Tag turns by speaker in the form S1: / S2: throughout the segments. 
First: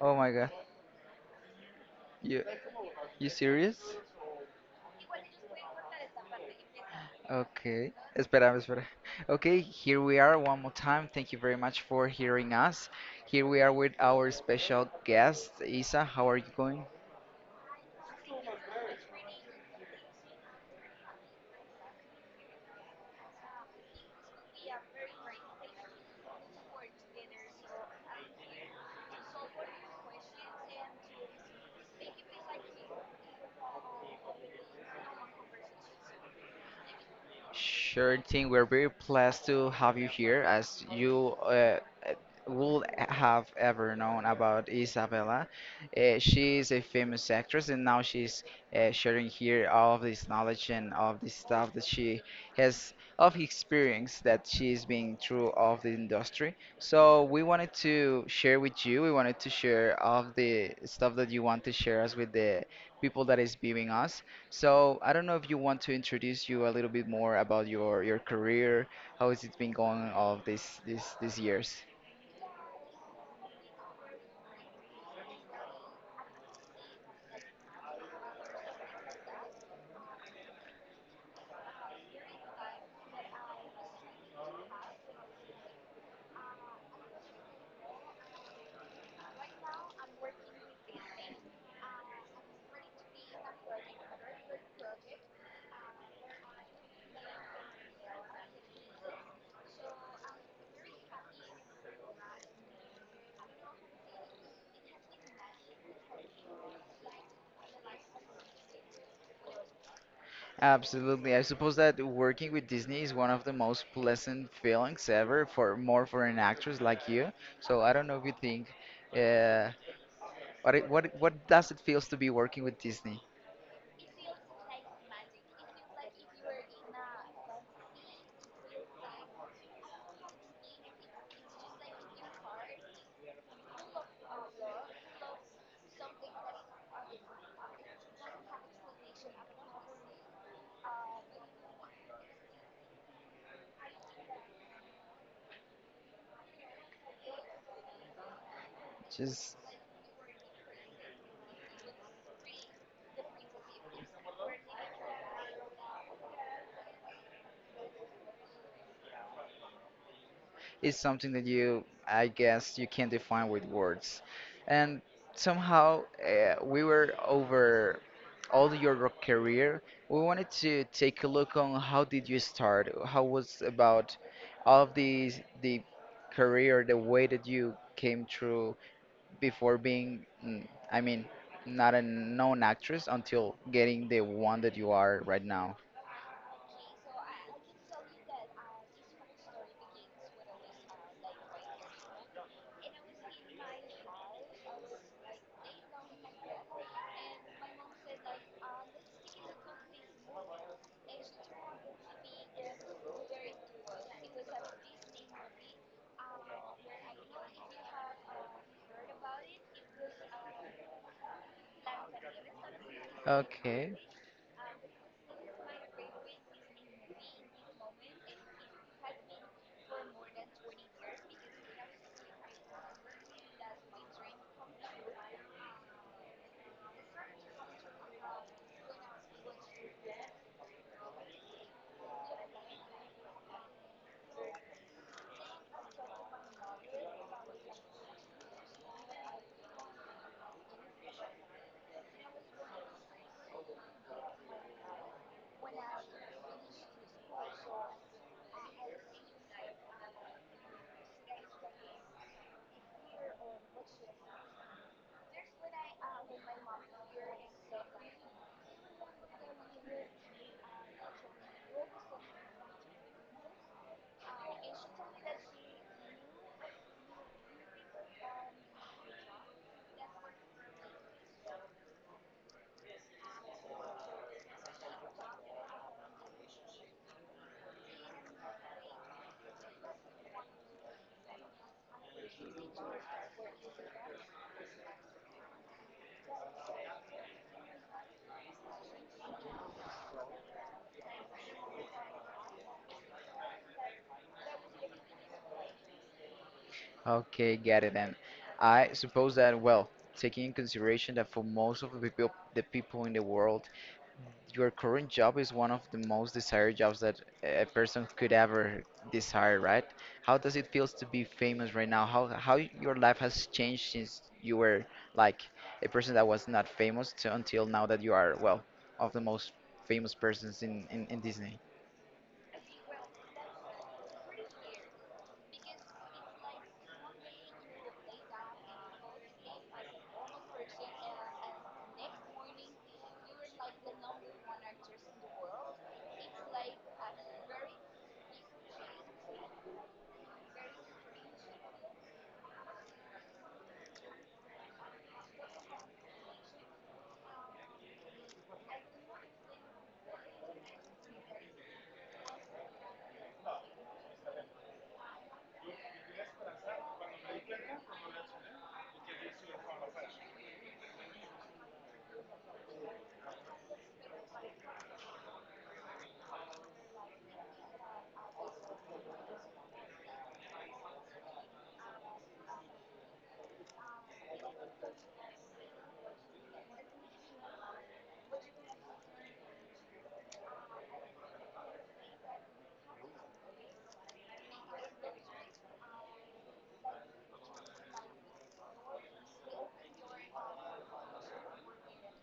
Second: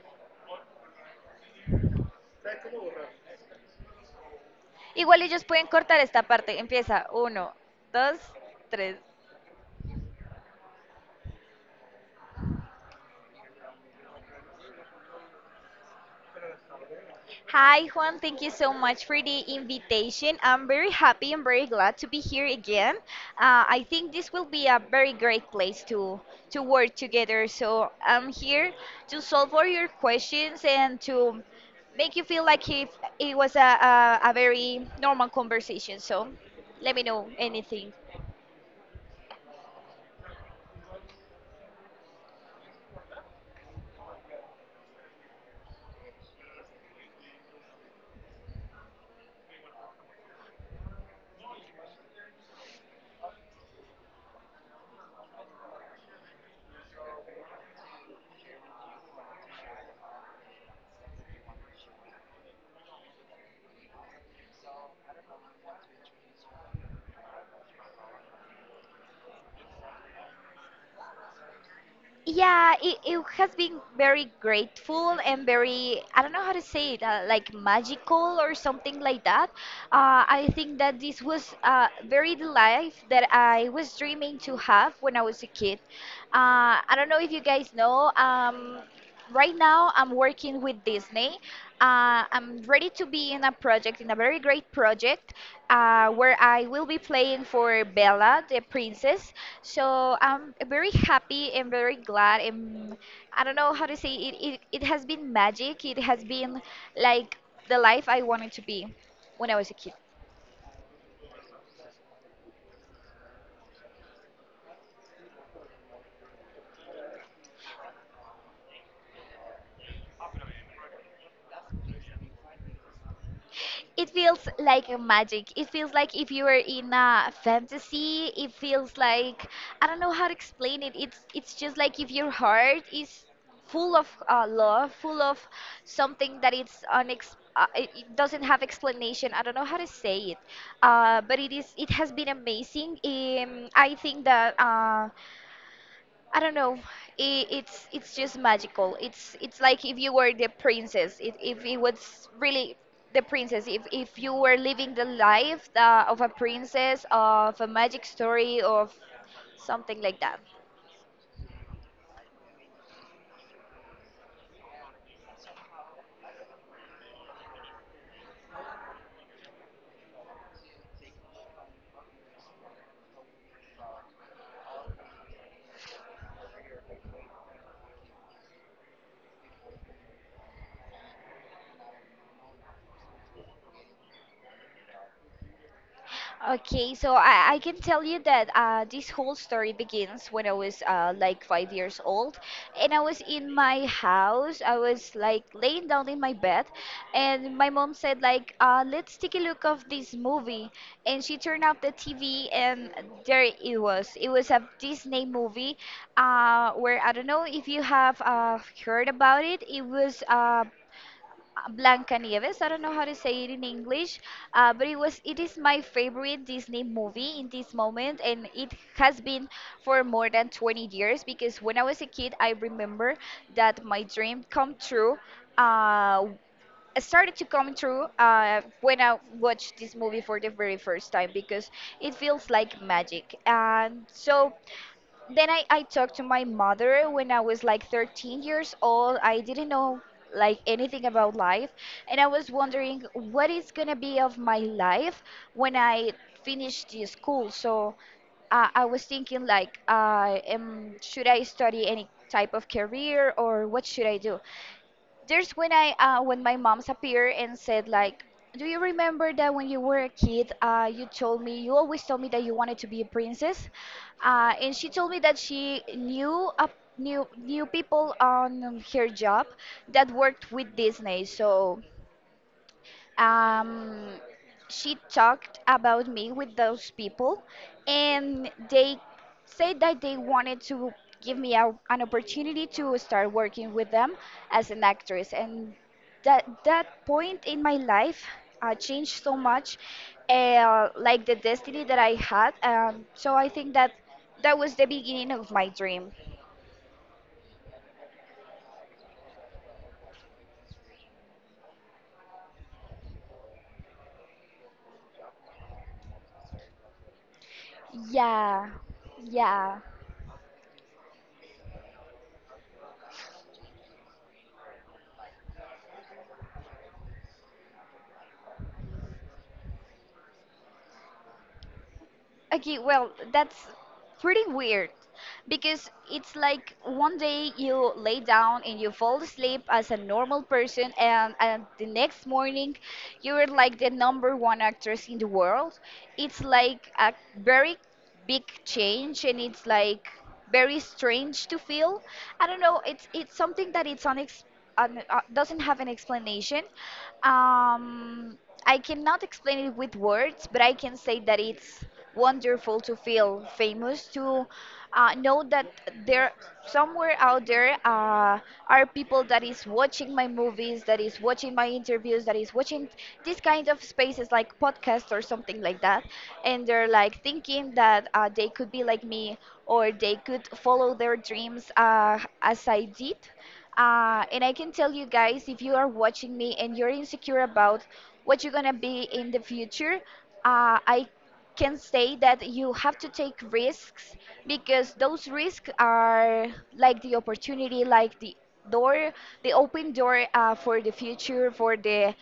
S1: Oh my God. You, you serious?
S2: Igual ellos pueden cortar esta parte. Empieza. Uno,
S1: Okay.
S2: dos,
S1: Espera, espera.
S2: tres.
S1: Okay, here we are one more time. Thank you very much for hearing us. Here we are with our special guest, Isa. How are you going?
S2: Hi, Juan. Thank you so much for the invitation. I'm very happy and very glad to be here again. I think this will be a very great place to work together. So I'm here to solve all your questions and to make you feel like if it was a very normal conversation. So let me know anything.
S1: Sure thing. We're very pleased to have you here, as you would have ever known about Isabella. She is a famous actress, and now she's sharing here all of this knowledge and all of this stuff that she has of experience that she's been through of the industry. So we wanted to share with you. We wanted to share all of the stuff that you want to share us with the people that is viewing us, so I don't know if you want to introduce you a little bit more about your career. How has it been going all these years?
S2: Yeah, it has been very grateful and very, I don't know how to say it, like magical or something like that. I think that this was very the life that I was dreaming to have when I was a kid. I don't know if you guys know, right now I'm working with Disney. I'm ready to be in a project, in a very great project, where I will be playing for Bella, the princess. So I'm very happy and very glad. And I don't know how to say it. It has been magic. It has been like the life I wanted to be when I was a kid.
S1: Absolutely. I suppose that working with Disney is one of the most pleasant feelings ever for more for an actress like you. So I don't know if you think, uh, what does it feels to be working with Disney?
S2: It feels like a magic. It feels like if you were in a fantasy. It feels like I don't know how to explain it. It's just like if your heart is full of love, full of something that it's it it doesn't have explanation. I don't know how to say it, but it is. It has been amazing. I think that. I don't know. I it's just magical. It's
S1: Just.
S2: it's like if you were the princess. If it was really the princess. If you were living the life of a princess, of a magic story, of something like that.
S1: It's something that you, I guess, you can't define with words. And somehow we were over all your rock career. We wanted to take a look on how did you start? How was about all of the career, the way that you came through before being, I mean, not a known actress until getting the one that you are right now.
S2: Okay, so I can tell you that this whole story begins when I was like 5 years old, and I was in my house. I was like laying down in my bed, and my mom said like, "Let's take a look of this movie." And she turned off the TV, and there it was. It was a Disney movie, where I don't know if you have heard about it. It was Blanca Nieves. I don't know how to say it in
S1: Okay.
S2: English, but it was it is my favorite Disney movie in this moment, and it has been for more than 20 years because when I was a kid, I remember that my dream come true. Uh, started to come true when I watched this movie for the very first time because it feels like magic. And so then I talked to my mother when I was like 13 years old. I didn't know like anything about life. And I was wondering what is going to be of my life when I finish the school. So I was thinking like, should I study any type of career or what should I do? There's when I when my mom's appeared and said like, "Do you remember that when you were a kid, you told me you always told me that you wanted to be a princess?" And she told me that she knew a, knew people on her job that worked with Disney. So um, she talked about me with those people, and they said that they wanted to give me a, an opportunity to start working with them as an actress. And that point in my life changed so much, like the destiny that I had. So I think that that was the beginning of my dream.
S1: Okay, got it. And I suppose that, well, taking in consideration that for most of the people in the world, your current job is one of the most desired jobs that a person could
S2: Yeah,
S1: ever desire,
S2: yeah.
S1: right? How does it feels to be famous right now? How your life has changed since you were like a person that was not famous to until now that you are, well, of the most famous persons in Disney?
S2: Okay, well, that's pretty weird because it's like one day you lay down and you fall asleep as a normal person, and the next morning you're like the number one actress in the world. It's like a very big change, and it's like very strange to feel. I don't know, it's something that it's doesn't have an explanation. um, I cannot explain it with words, but I can say that it's wonderful to feel famous, to know that there somewhere out there are people that is watching my movies, that is watching my interviews, that is watching these kind of spaces like podcasts or something like that, and they're like thinking that they could be like me or they could follow their dreams as I did. And I can tell you guys, if you are watching me and you're insecure about what you're gonna be in the future, I can say that you have to take risks because those risks are like the opportunity, like the door, the open door for the future, for the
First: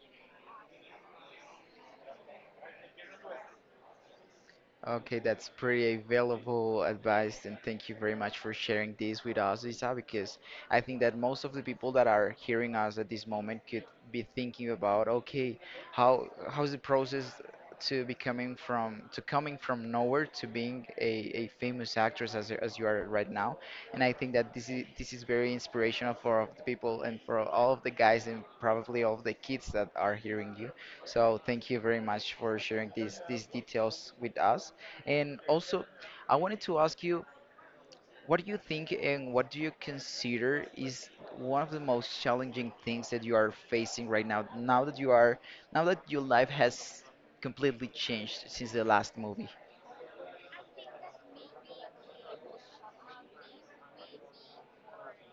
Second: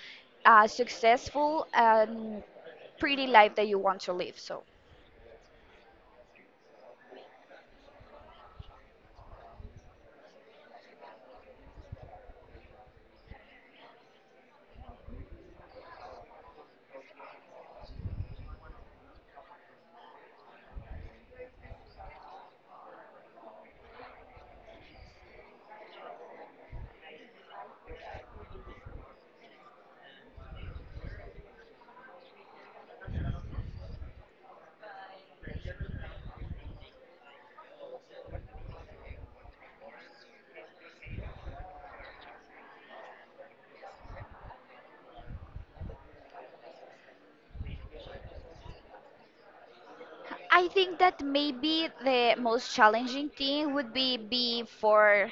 S2: successful and pretty life that you want to live. So.
S1: Okay, that's pretty valuable advice, and thank you very much for sharing this with us, Isa, because I think that most of the people that are hearing us at this moment could be thinking about, okay, how's the process to becoming from to coming from nowhere to being a famous actress as you are right now, and I think that this is very inspirational for all of the people and for all of the guys and probably all of the kids that are hearing you. So thank you very much for sharing these details with us. And also, I wanted to ask you, what do you think and what do you consider is one of the most challenging things that you are facing right now, now that your life has completely changed since the last movie?
S2: I think that maybe the most challenging thing would be for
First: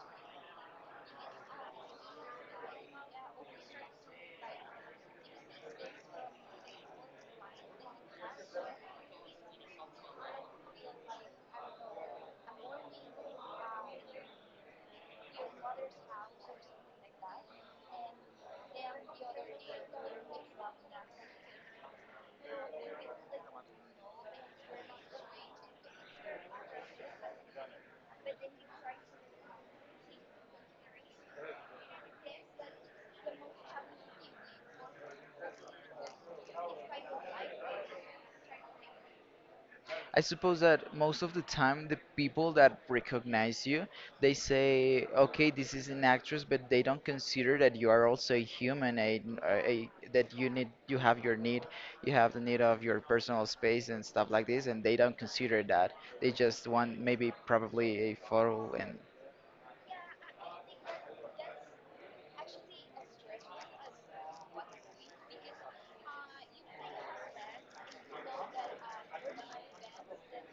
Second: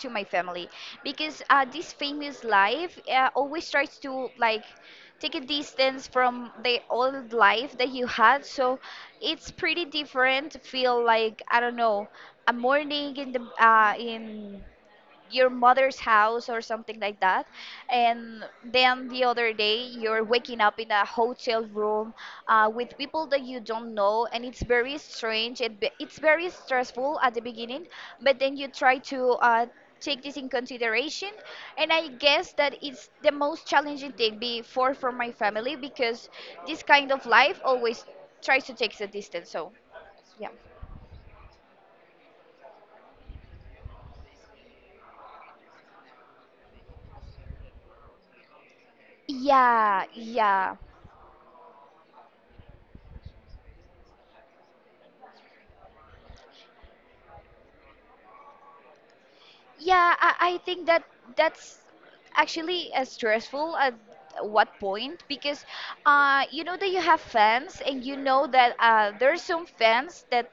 S2: to my family because this famous life always tries to like take a distance from the old life that you had, so it's pretty different to feel like, I don't know, a morning in the in your mother's house or something like that, and then the other day you're waking up in a hotel room with people that you don't know, and it's very strange it's very stressful at the beginning, but then you try to take this in consideration, and I guess that it's the most challenging thing before for my family because this kind of life always tries to take the distance so.
S1: I
S2: Yeah,
S1: suppose that most of the time the people that recognize you, they say, okay, this is an actress, but they don't consider that you are also a human, a
S2: yeah,
S1: that you need,
S2: yeah.
S1: you have the need of your personal space and stuff like this, and they don't consider that. They just want maybe probably a photo and.
S2: Yeah, I think that that's actually stressful at what point because you know that you have fans and you know that there are some fans that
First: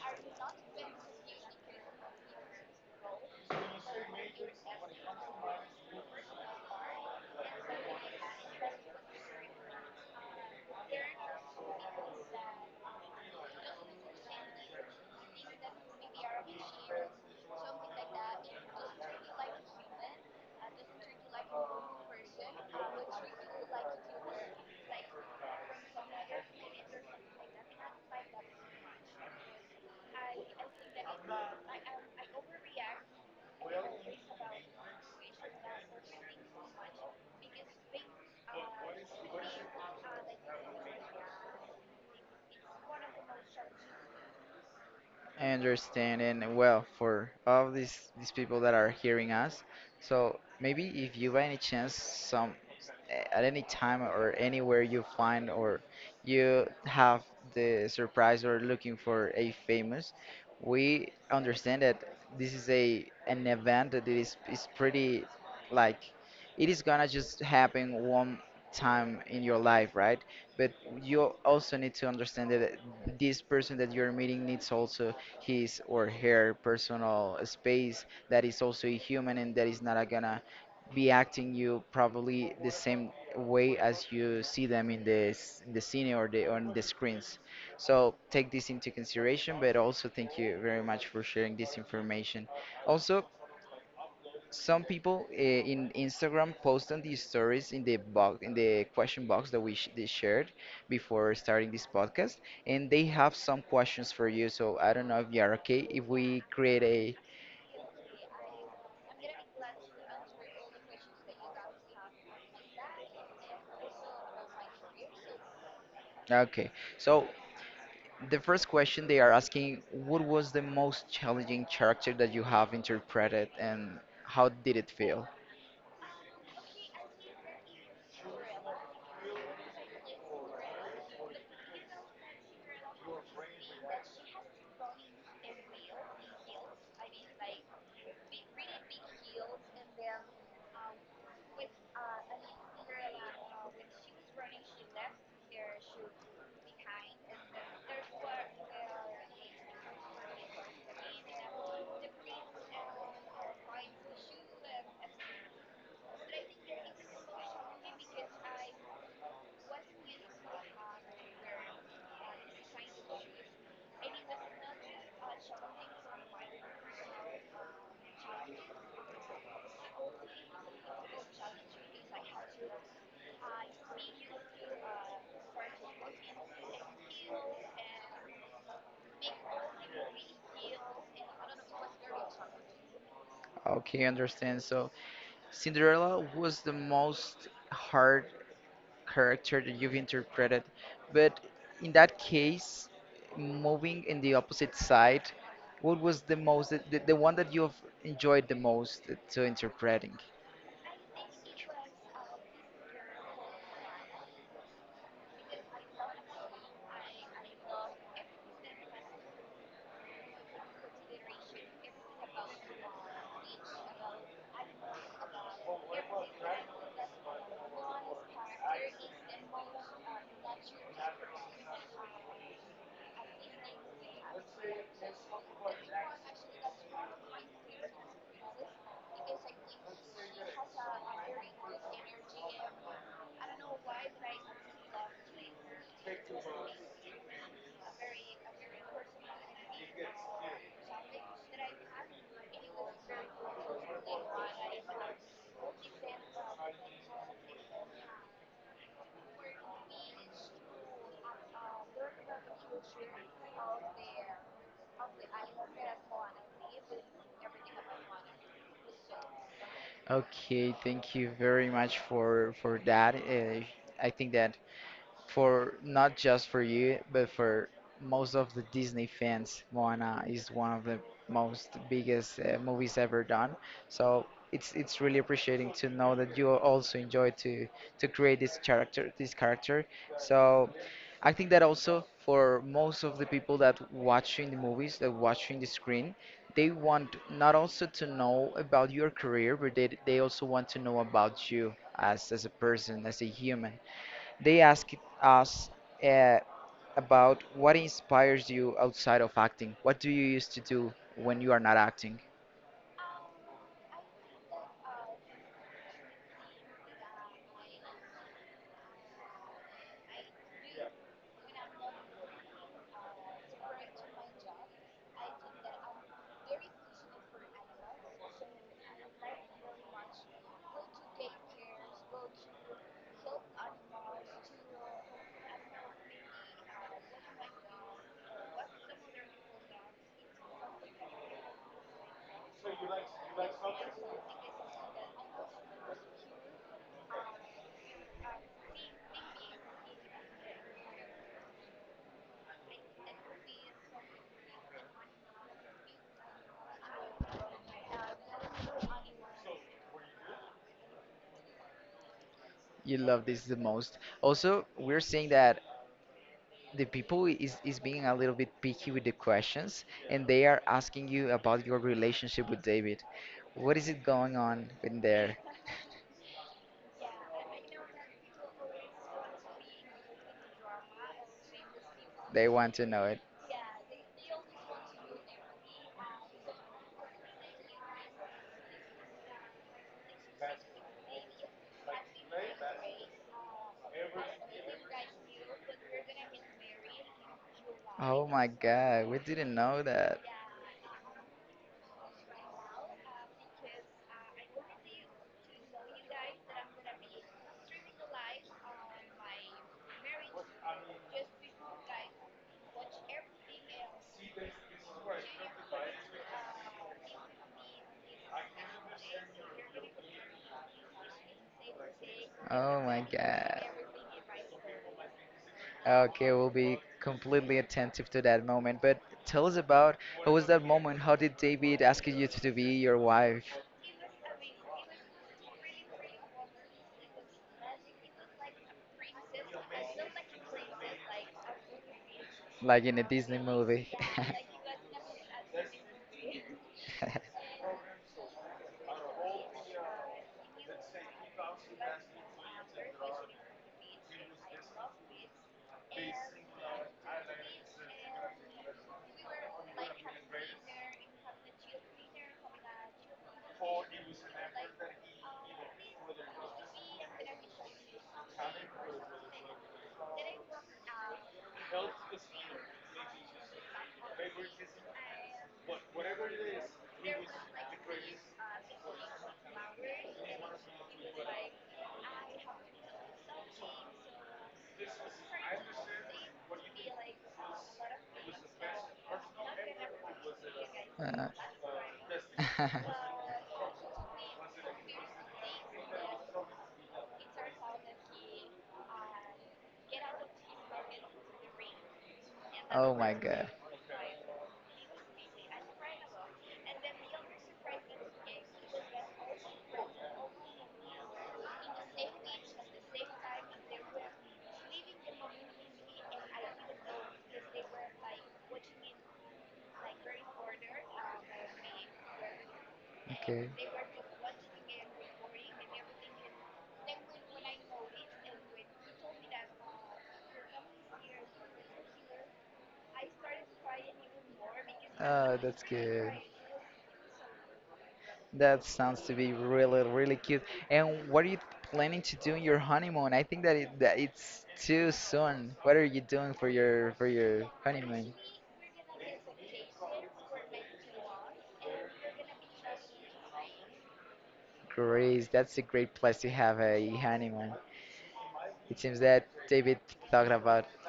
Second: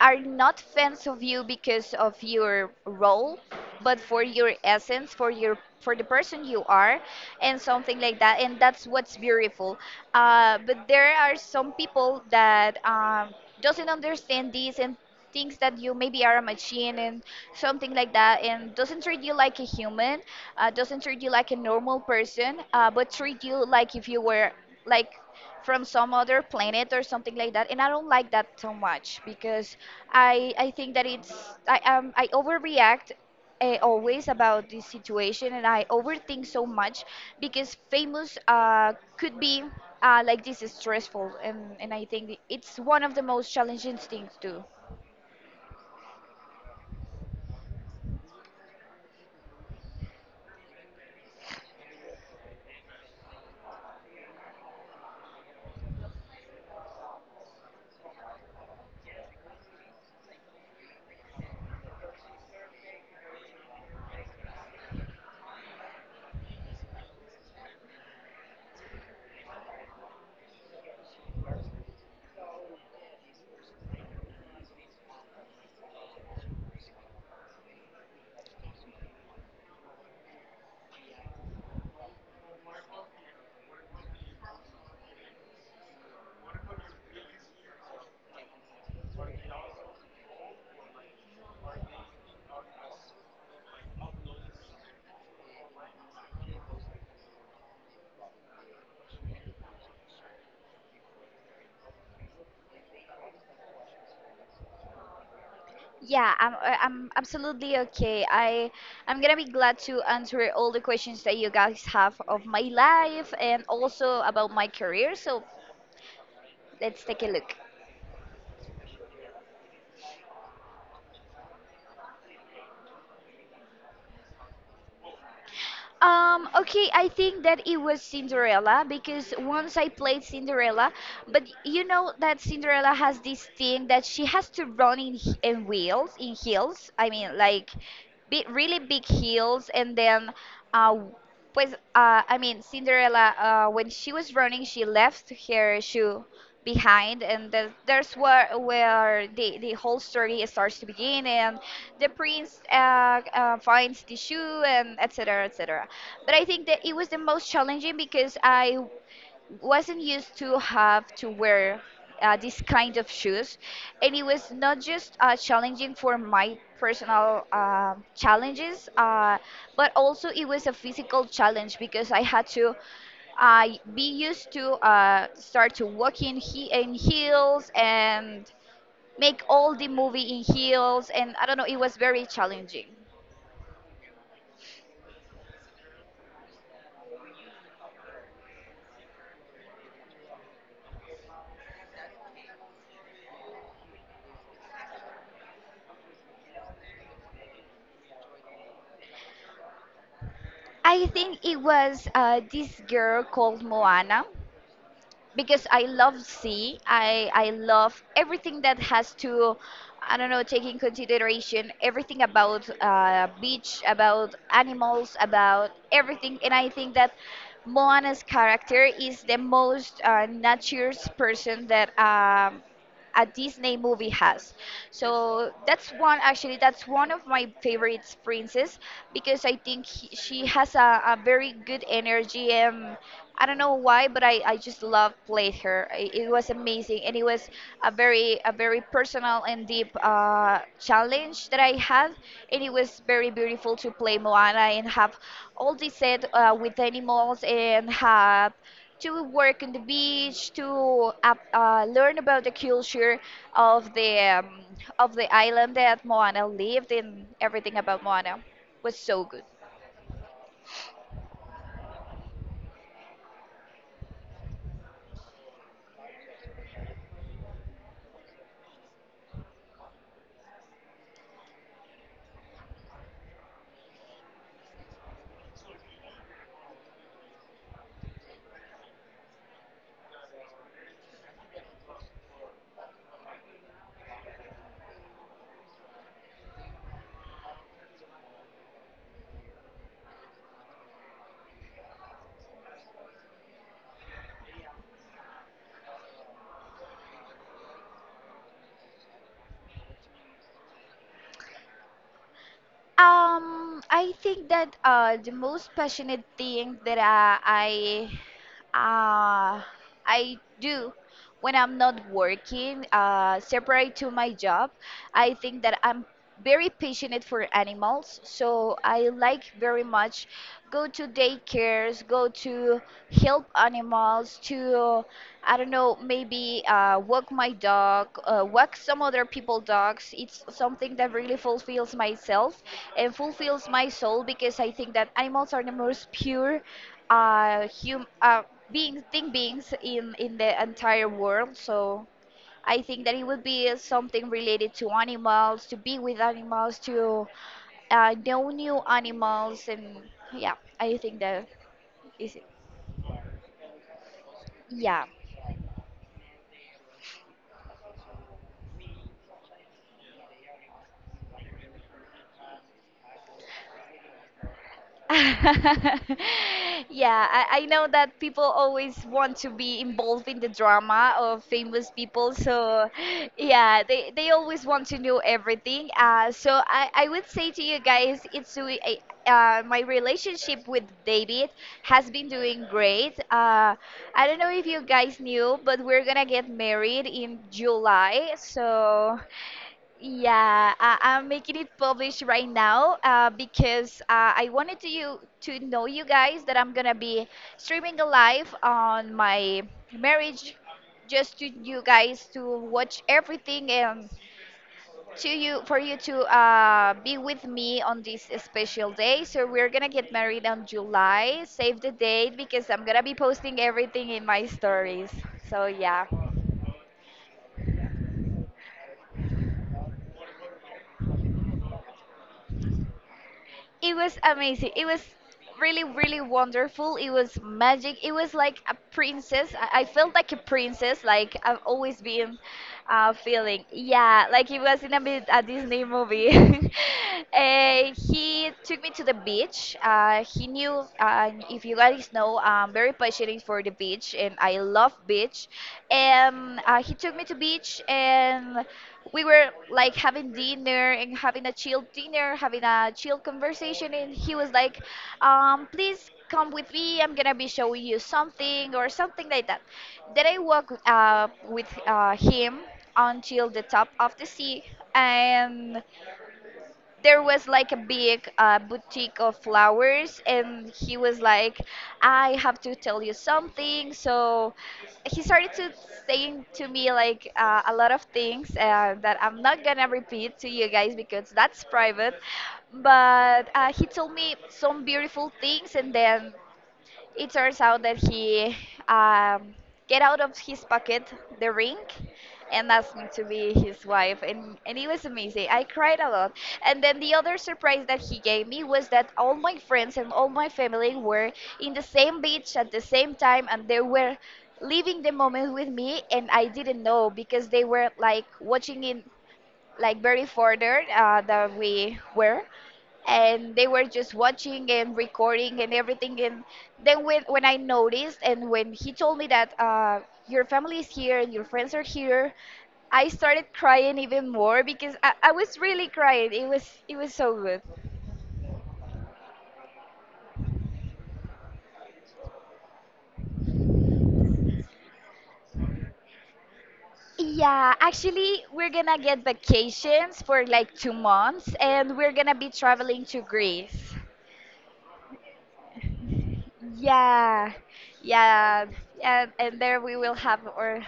S2: are not fans of you because of your role, but for your essence, for your for the person you are, and something like that. And that's what's beautiful. But there are some people that doesn't understand this and thinks that you maybe are a machine and something like that and doesn't treat you like a human, doesn't treat you like a normal person, but treat you like if you were like from some other planet or something like that, and I don't like that so much because I think that it's I overreact always about this situation, and I overthink so much because famous could be like this is stressful, and I think it's one of the most challenging things too.
S1: Understanding well, for all these people that are hearing us, so maybe if you by any chance some at any time or anywhere you find or you have the surprise or looking for a famous, we understand that this is a an event that it is pretty, like, it is gonna just happen one time in your life, right? But you also need to understand that this person that you're meeting needs also his or her personal space, that is also a human, and that is not gonna be acting you probably the same way as you see them in in the scene or the on the screens, so take this into consideration, but also thank you very much for sharing this information. Also, some people in Instagram post on these stories in the box, in the question box that we sh they shared before starting this podcast, and they have some questions for you. So I don't know if you are okay if
S2: Yeah,
S1: we
S2: I'm I-
S1: create
S2: I'm
S1: a.
S2: absolutely okay. I I'm gonna be glad to answer all the questions that you guys have of my life and also about my career. So
S1: Okay.
S2: let's take a
S1: So
S2: look.
S1: the first question they are asking, what was the most challenging character that you have interpreted, and how did it feel?
S2: Okay, I think that it was Cinderella because once I played Cinderella, but you know that Cinderella has this thing that she has to run in wheels, in heels. I mean, like big, really big heels, and then, uh, pues, I mean, Cinderella, when she was running, she left her shoe behind, and that, there's where the whole story starts to begin, and the prince finds the shoe, and etc. etc. But I think that it was the most challenging because I wasn't used to have to wear this kind of shoes, and it was not just challenging for my personal challenges, but also it was a physical challenge because I had to uh, be used to start to walk in, in heels and make all the movie in heels, and I don't know, it was very challenging.
S1: Okay, understand. So Cinderella was the most hard character that you've interpreted. But in that case, moving in the opposite side, what was the one that you've enjoyed the most to interpreting?
S2: I think it was this girl called Moana. Because I love sea. I love everything that has to, I don't know, take in consideration everything about beach, about animals, about everything. And I think that Moana's character is the most naturist person that a Disney movie has. So that's one, actually that's one of my favorite princess because I think she has a very good energy. And. I don't know why, but I just love played her. It was amazing, and it was a very personal and deep challenge that I had, and it was very beautiful to play Moana and have all this set with animals and have to work on the beach to learn about the culture of the um, of the island that Moana lived and everything about Moana was so good.
S1: Okay, thank you very much for that. I think that for not just for you, but for most of the Disney fans. Moana is one of the most biggest movies ever done. So it's really appreciating to know that you also enjoy to create this character. So I think that also for most of the people that watching the movies, that watching the screen, they want not also to know about your career, but they also want to know about you as a person, as a human. They asked us uh, about what inspires you outside of acting. What do you used to do when you are not acting?
S2: I think that the most passionate thing that I uh, I do when I'm not working, separate to my job, I think that I'm very passionate for animals. So I like very much go to daycares, go to help animals, to I don't know, maybe walk my dog, walk some other people's dogs. It's something that really fulfills myself and fulfills my soul because I think that animals are the most pure hum beings, thing beings in the entire world. So I think that it would be something related to animals, to be with animals, to know new animals, and yeah, I think that is it.
S1: You love this the most. Also, we're
S2: Yeah.
S1: seeing that the people is being a little bit picky with the questions, and they are asking you about your relationship with David. What is it going on in there?
S2: Yeah, I know that people always want to be involved in the drama of famous people.
S1: They want to
S2: So,
S1: know it.
S2: yeah, they always want to know everything. So I would say to you guys, my relationship with David has been doing great. I don't know if you guys knew, but we're gonna get married in
S1: Oh
S2: July.
S1: my God, we
S2: So,
S1: didn't know that.
S2: yeah, I'm making it published right now because I wanted to you to know you guys that I'm gonna be streaming live on my marriage, just to you guys to watch everything and to you for you to be with me on this special day. So we're gonna get married on July. Save the date because
S1: Oh
S2: I'm gonna
S1: my
S2: be posting
S1: God.
S2: everything in my stories. So yeah.
S1: Okay, we'll be completely attentive to that moment. But tell us about what was that moment? How did David ask you to be your wife,
S2: It was amazing. It was really, really wonderful. It was magic. It was like a princess. I felt like a princess. Like I've always been
S1: like in a Disney
S2: feeling.
S1: movie?
S2: Yeah, like it was in a Disney movie. He took me to the beach. He knew, if you guys know, I'm very passionate for the beach and I love beach. And he took me to beach and we were like having dinner and having a chill dinner, having a chill conversation, and he was like, "Please come with me. I'm gonna be showing you something or something like that." Then I walk with him until the top of the sea, and there was like a big boutique of flowers and he was like, I have to tell you something. So he started to saying to me like a lot of things that I'm not gonna repeat to you guys
S1: Uh,
S2: because that's private, but he told me some beautiful things, and then it turns out that he um, get out of his pocket the ring and
S1: oh
S2: asked me
S1: my
S2: to
S1: God.
S2: be his wife, and it was amazing. I cried a lot. And then the other surprise that he gave me was that all my friends and all my family were in the same beach at the same time, and they were living the moment with me, and I didn't know because they were like watching it like very further than we were,
S1: Okay.
S2: and they were just watching and recording and everything. And then when I noticed and when he told me that your family is here and your friends are here, I started crying even more because I
S1: Oh,
S2: was
S1: that's
S2: really
S1: good.
S2: crying. It was so good.
S1: That sounds to be really, really cute. And what are you planning to do in your honeymoon? I think that it's too soon. What are you doing for your
S2: Yeah,
S1: honeymoon?
S2: actually we're gonna get vacations for like 2 months and we're gonna be traveling to Greece.
S1: Great. That's a great place to have a honeymoon.
S2: Yeah. Yeah.
S1: It seems that
S2: And
S1: David
S2: there we will
S1: talked
S2: have
S1: about.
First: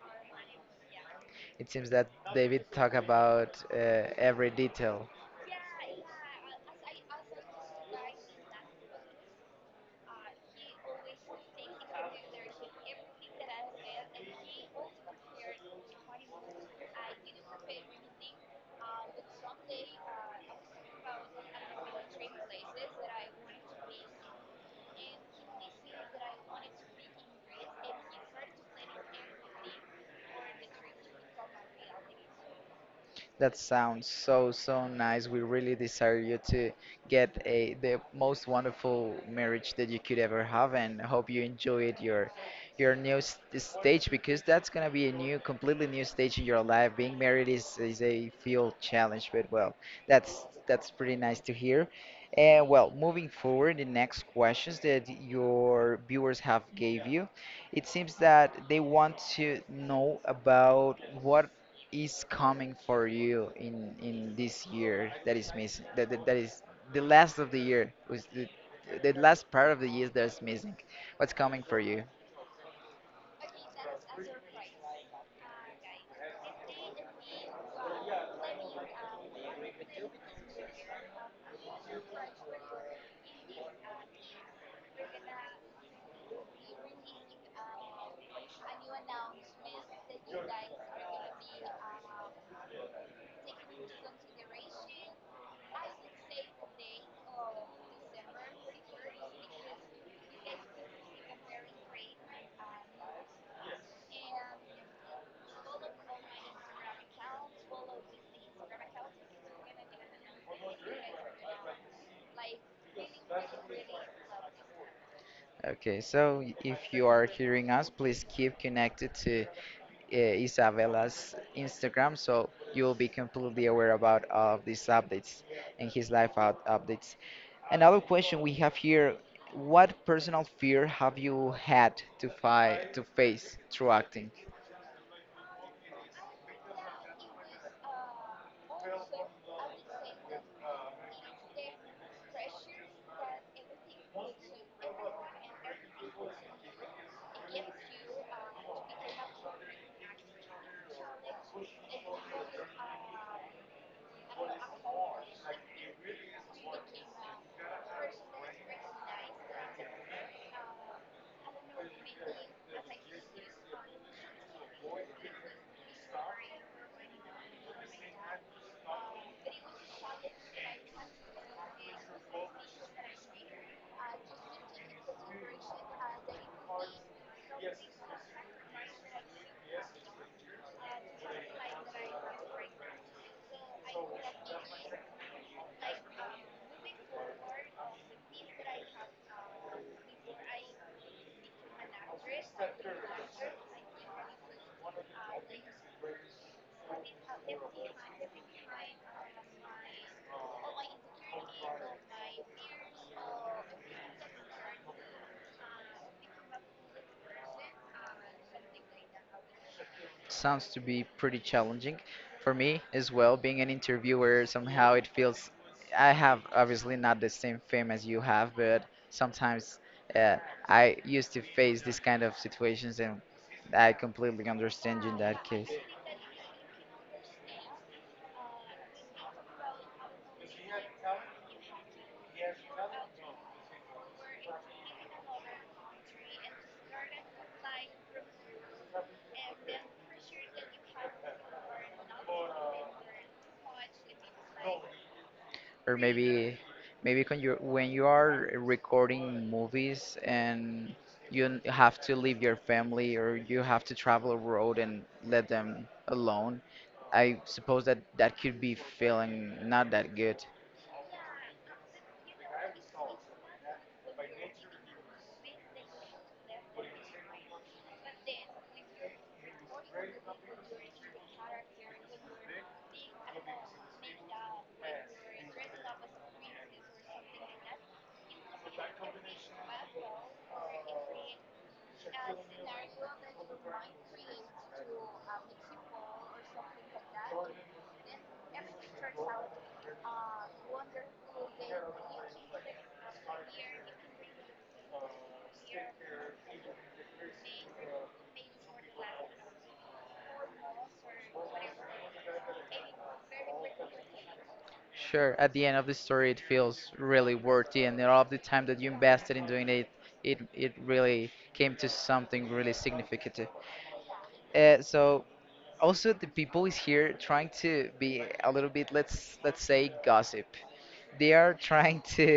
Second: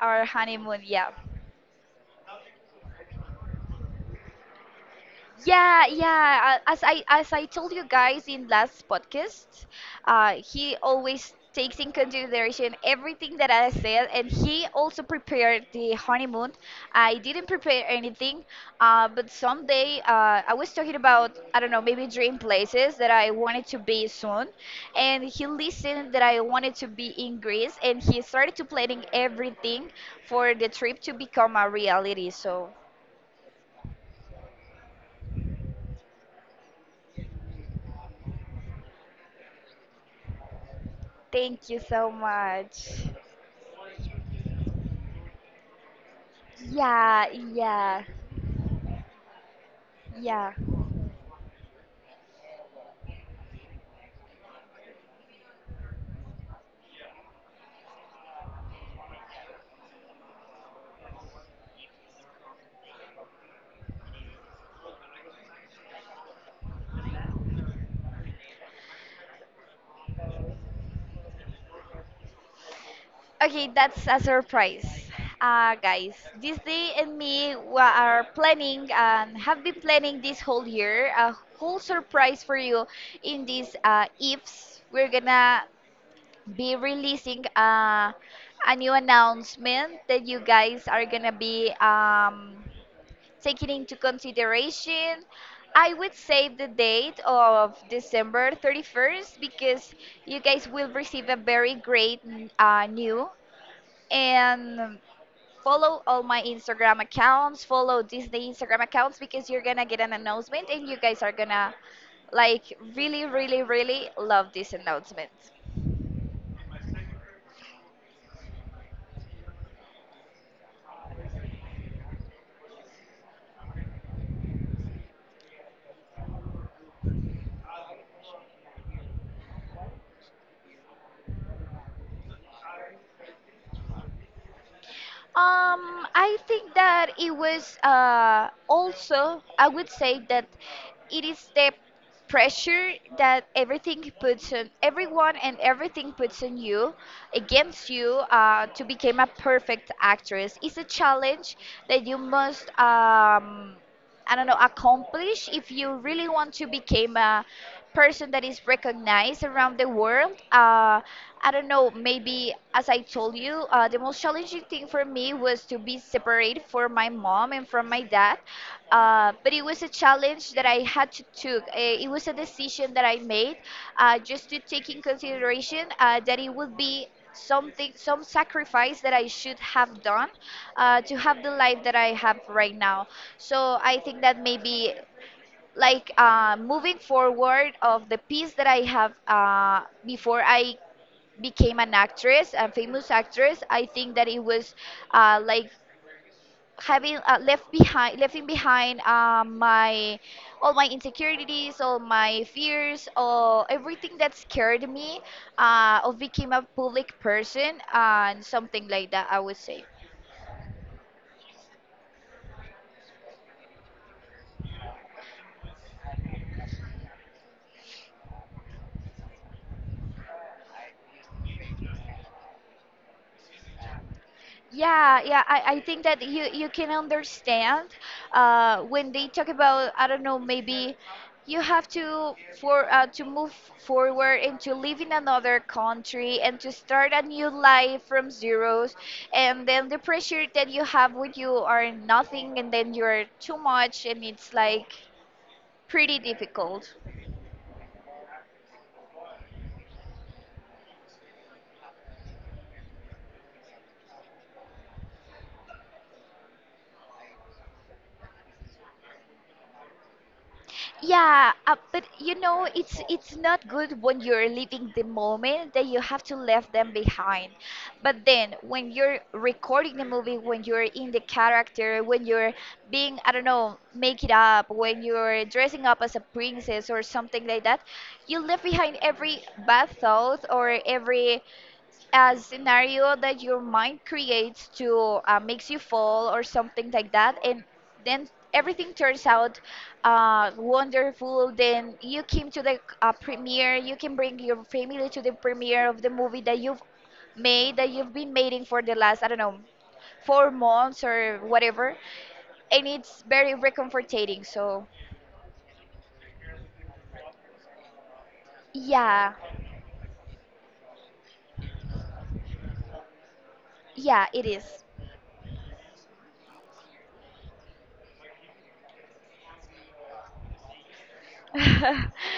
S2: our honeymoon. Yeah.
S1: It seems that David talked about every detail.
S2: Yeah, yeah. As I told you guys in last podcast, he always takes in consideration everything that I said, and he also prepared the honeymoon. I didn't prepare anything, but someday I was talking about I don't know maybe dream places that I wanted to be soon, and he listened that I wanted to be in Greece, and he started to planning everything for the trip to become a reality. So
S1: That sounds so, so nice. We really desire you to get a the most wonderful marriage that you could ever have, and hope you
S2: thank you
S1: enjoyed
S2: so
S1: your
S2: much.
S1: your new stage because that's gonna be a new, completely new stage in your life. Being
S2: Yeah,
S1: married is
S2: yeah,
S1: a field challenge, but well, that's
S2: yeah.
S1: that's pretty nice to hear. And well, moving forward, the next questions that your viewers have gave you, it seems that they want to know about what is coming for you in this year that is missing? That is the last of the year, was the last part of the year that's missing. What's coming for you?
S2: Okay, that's a surprise. Guys, this day and me wa- are planning and have been planning this whole year a whole surprise for you in these ifs. We're gonna be releasing a new announcement that you guys are gonna be taking into consideration. I would say the date of December 31st because you guys will receive a very great new, and follow all my Instagram accounts, follow Disney Instagram accounts because you're gonna get an announcement and you guys are gonna like really, really, really love this announcement.
S1: Okay, so if you are hearing us, please keep connected to Isabela's Instagram, so you will be completely aware about all of these updates and his life out updates. Another question we have here: what personal fear have you had to fight to face through acting?
S2: I think that it was also, I would say that it is the pressure that everything puts on everyone and everything puts on you against you to become a perfect actress. It's a challenge that you must, I don't know, accomplish if you really want to become a person that is recognized around the world. I don't know, maybe as I told you, the most challenging thing for me was to be separated from my mom and from my dad. But it was a challenge that I had to took. It was a decision that I made just to take in consideration that it would be something, some sacrifice that I should have done to have the life that I have right now. So I think that maybe like moving forward of the piece that I have before I became an actress, a famous actress, I think that it was like having left behind, leaving behind my all my insecurities, all my fears, all everything that scared me of became a public person and something like that. I would say.
S1: Sounds to be pretty challenging for me as well. Being an interviewer, somehow it feels I have obviously not the same fame as you have, but sometimes uh, I used to face these kind of situations, and I completely understand you in
S2: Yeah, yeah,
S1: that
S2: I,
S1: case.
S2: I think that you can understand when they talk about, I don't know, maybe you have to for to move forward and to live in another country and to start a new life from zeros, and then the pressure that you have when you are nothing and then you're too much and it's like
S1: Or
S2: pretty
S1: maybe
S2: difficult.
S1: maybe when you are recording movies and you have to leave your family, or you have to travel a road and let them alone. I suppose that that could be feeling not that good.
S2: Yeah, but you know, it's not good when you're leaving the moment that you have to leave them behind. But then when you're recording the movie, when you're in the character, when you're being, I don't know, make it up, when you're dressing up as a princess or something like that, you leave behind every bad thought or every a scenario that your mind creates to makes you fall or something like that, and then everything turns out wonderful. Then you came to the premiere. You can bring your family to the premiere of the movie that you've made, that you've been making for the last I don't know 4 months or whatever, and it's very recomforting. So
S1: Sure, at the end of the story it feels really worthy and all of the time that you
S2: yeah.
S1: invested in doing it. It really came to something really significant.
S2: Yeah, it is.
S1: So also the people is here trying to be a little bit, let's say, gossip. They are trying to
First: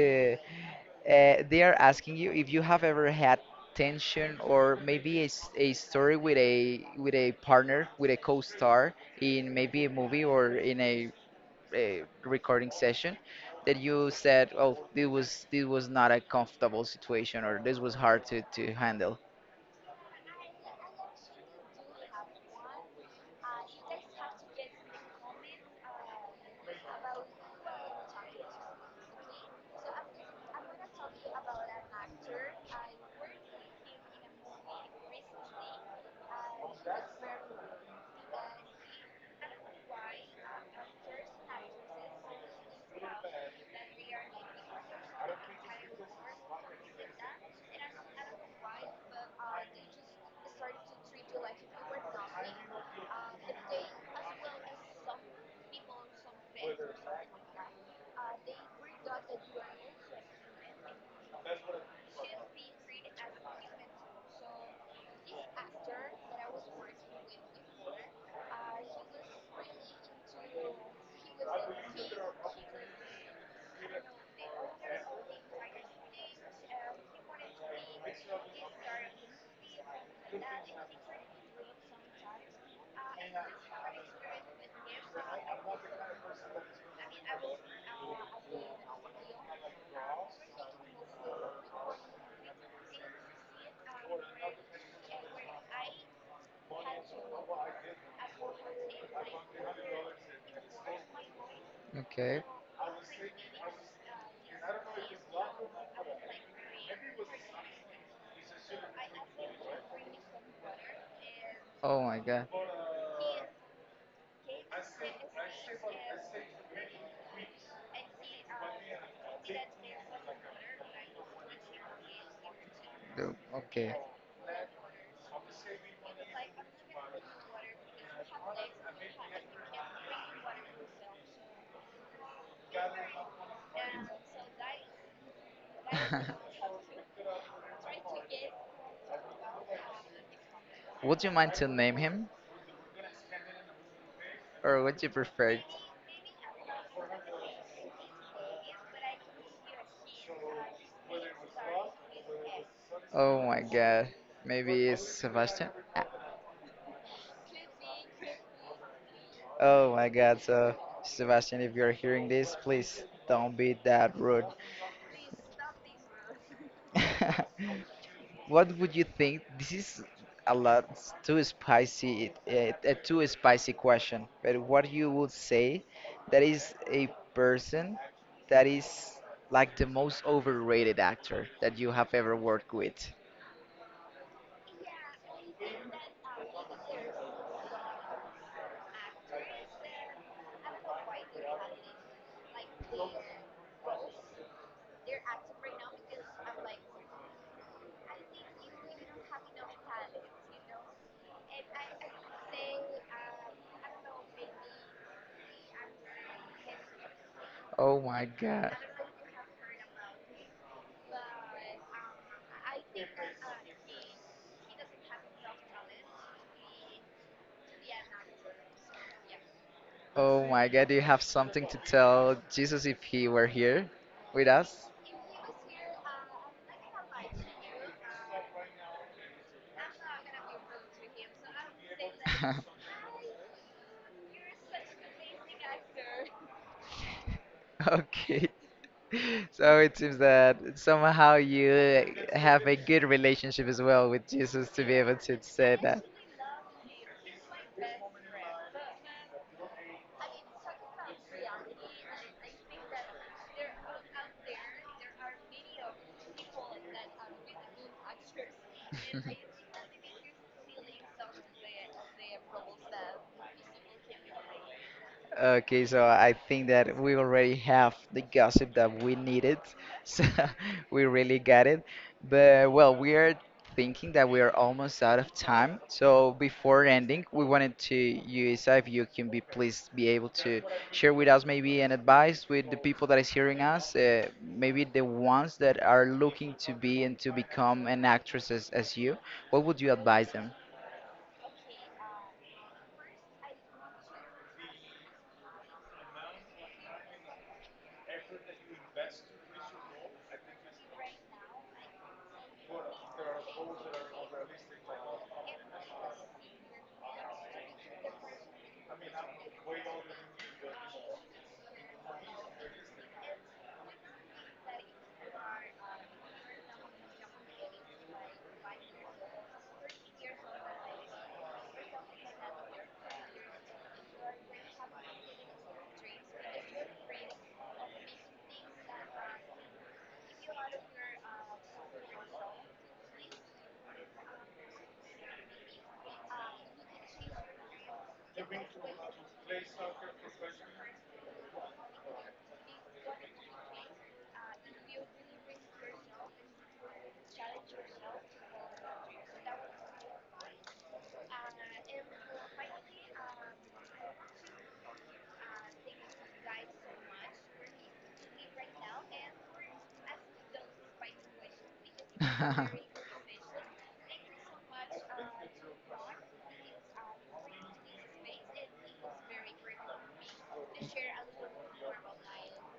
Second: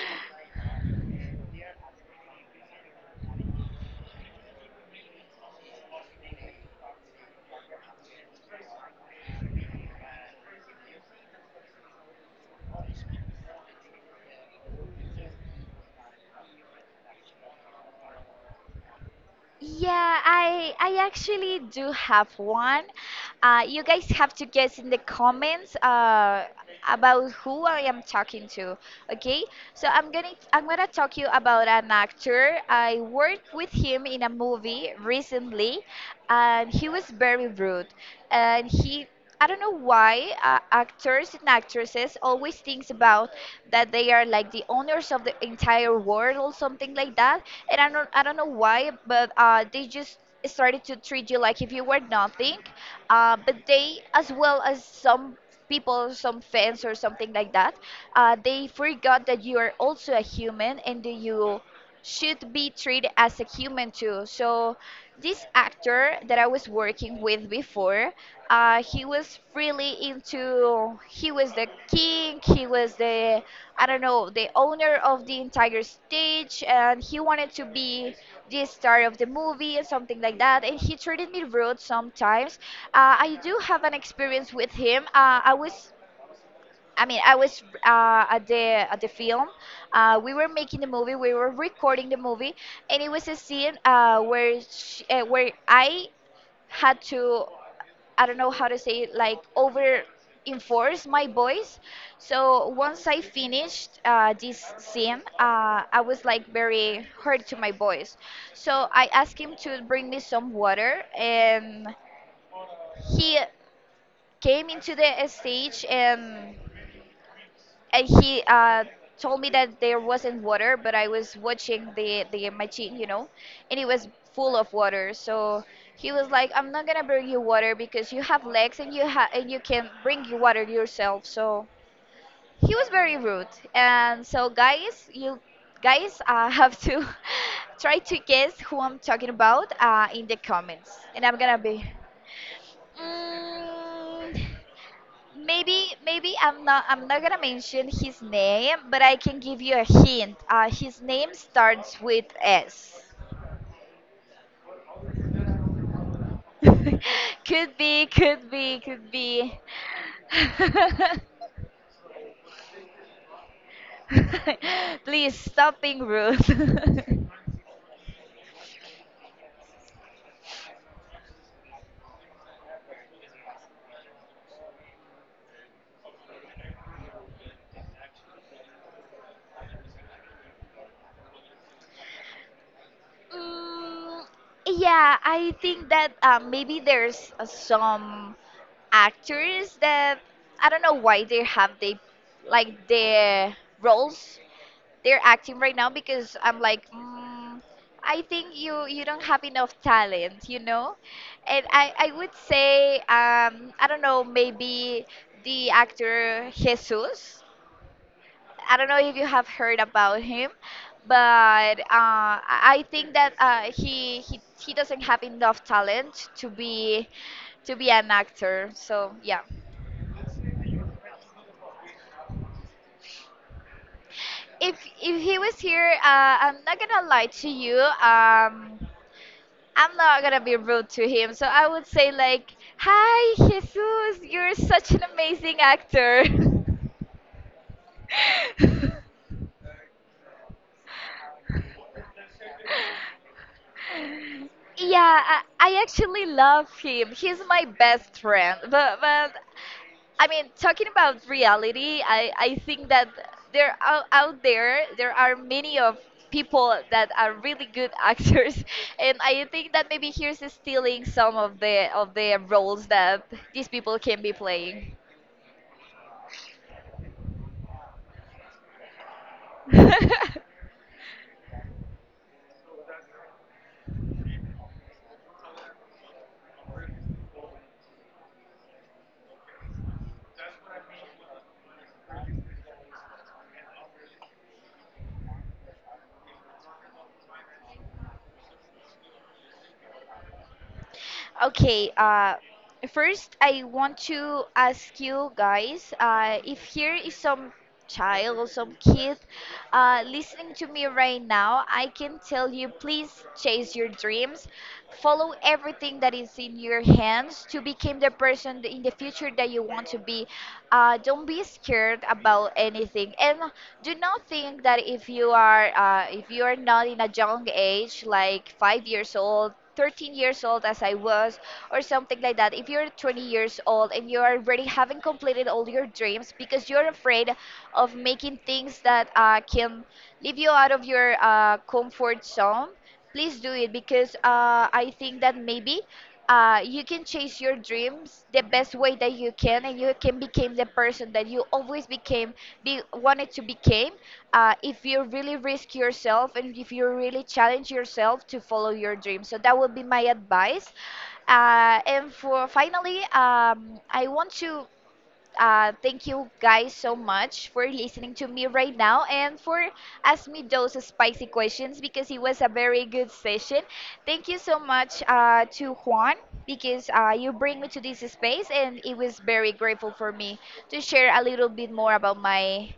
S1: they are asking you if you have ever had tension or maybe a story with a partner, with a co-star, in maybe a movie or in a recording session that you said, oh, this was not a comfortable situation, or this was hard to handle.
S2: Yeah, I actually do have one. You guys have to guess in the comments about who I am talking to. Okay, so I'm gonna talk you about an actor. I worked with him in a movie recently, and he was very rude, and he. I don't know why actors and actresses always thinks about that they are like the owners of the entire world or something like that, and I don't know why, but they just started to treat you like if you were nothing. But they, as well as some people, some fans or something like that, they forgot that you are also a human and that you should be treated as a human too. So this actor that I was working with before, he was really into. He was the king. He was the I don't know, the owner of the entire stage, and he wanted to be the star of the movie and something like that. And he treated me rude sometimes. I do have an experience with him. I was, I mean, I was at the film. We were making the movie. We were recording the movie, and it was a scene where she, where I had to. I don't know how to say it, like over enforce my voice.
S1: Okay.
S2: So once I finished this sim, I was like very hurt to my voice. So I asked him to bring me some water, and
S1: Oh my God.
S2: he came into the stage and and he told me that there wasn't water, but I was watching the machine, you know,
S1: Dope.
S2: and it
S1: Okay.
S2: was full of water. So he was like, "I'm not gonna bring you water because you have legs and and you can bring you water yourself." So he was very rude, and so guys, you guys have to try to guess who I'm talking about in the comments,
S1: Would
S2: and
S1: you
S2: I'm
S1: mind
S2: gonna
S1: to
S2: be.
S1: name him,
S2: Mm,
S1: or would you prefer?
S2: Maybe, I'm not gonna mention his name, but I can give you a hint. His name starts with S.
S1: Oh my God. Maybe it's Sebastian.
S2: Could be, could be, could be.
S1: Oh my God. So Sebastian, if you're hearing this, please don't be that rude.
S2: Please stop being rude.
S1: What would you think? This is a lot too spicy, a too spicy question. But what you would say that is a person that is like the most overrated actor that you have ever worked with?
S2: Mm, yeah, I think that maybe there's some actors that I don't know why they have they like their roles they're acting right now because I'm like, mm, I think you don't have enough talent, you know? And I would say I don't know maybe the actor Jesus.
S1: Oh my God.
S2: I don't know if you have heard about him, but I think that he doesn't have enough talent to be an actor. So yeah,
S1: Oh my God, do you have something to tell Jesus if he were here with
S2: if
S1: us?
S2: he was here, I'm not gonna lie to you. I'm not gonna be rude to him, so I would say like, "Hi, Jesus, you're such an amazing actor."
S1: Okay. So it seems that somehow you have a good relationship as well with Jesus to be able
S2: Yeah,
S1: to
S2: I,
S1: say
S2: I
S1: that.
S2: actually love him. He's my best friend. But I mean, talking about reality, I think that there out, out there are many of people that are really good actors, and I think that maybe he's stealing some of the roles that these people can be playing.
S1: Okay, so I think that we already have the gossip that we needed. So we really got it. But well, we are thinking that we are almost out of time. So before ending, we wanted to you, Isa, if you can be, please, be able to share with us maybe an advice with the people that is hearing us, maybe the ones that are looking to be and to become an actress as you. What would you advise them?
S2: Okay, first I want to ask you guys, if here is some child or some kid listening to me right now, I can tell you please chase your dreams, follow everything that is in your hands to become the person in the future that you want to be. Don't be scared about anything, and do not think that if you are not in a young age, like 5 years old 13 years old as I was, or something like that. If you're 20 years old and you already haven't completed all your dreams because you're afraid of making things that can leave you out of your comfort zone, please do it because I think that maybe you can chase your dreams the best way that you can and you can become the person that you always wanted to become if you really risk yourself and if you really challenge yourself to follow your dream. So that would be my advice. And for finally, I want to thank you guys so much for listening to me right now and for asking me those spicy questions because it was a very good session. Thank you so much to Juan because you bring me to this space and it was very grateful for me to share a little bit more about my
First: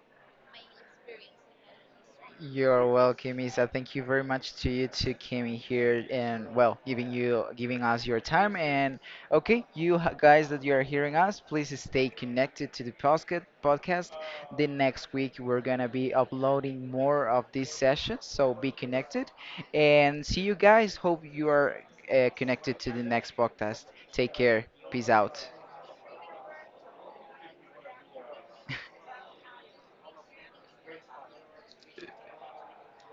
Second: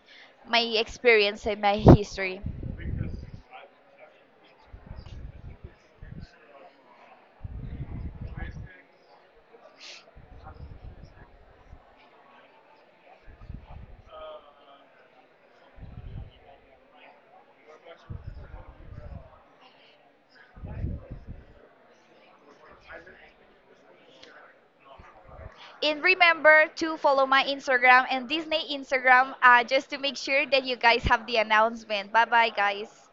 S2: my experience and my history.
S1: You're welcome, Isa. Thank you very much to you to coming here and, well, giving you giving us your time. And okay, you guys that you are hearing us, please stay connected to the podcast. The next week we're gonna be uploading more of these sessions, so be connected. And see you guys. Hope you are connected to the next podcast. Take care. Peace out.
S2: And remember to follow my Instagram and Disney Instagram just to make sure that you guys have the announcement. Bye bye, guys.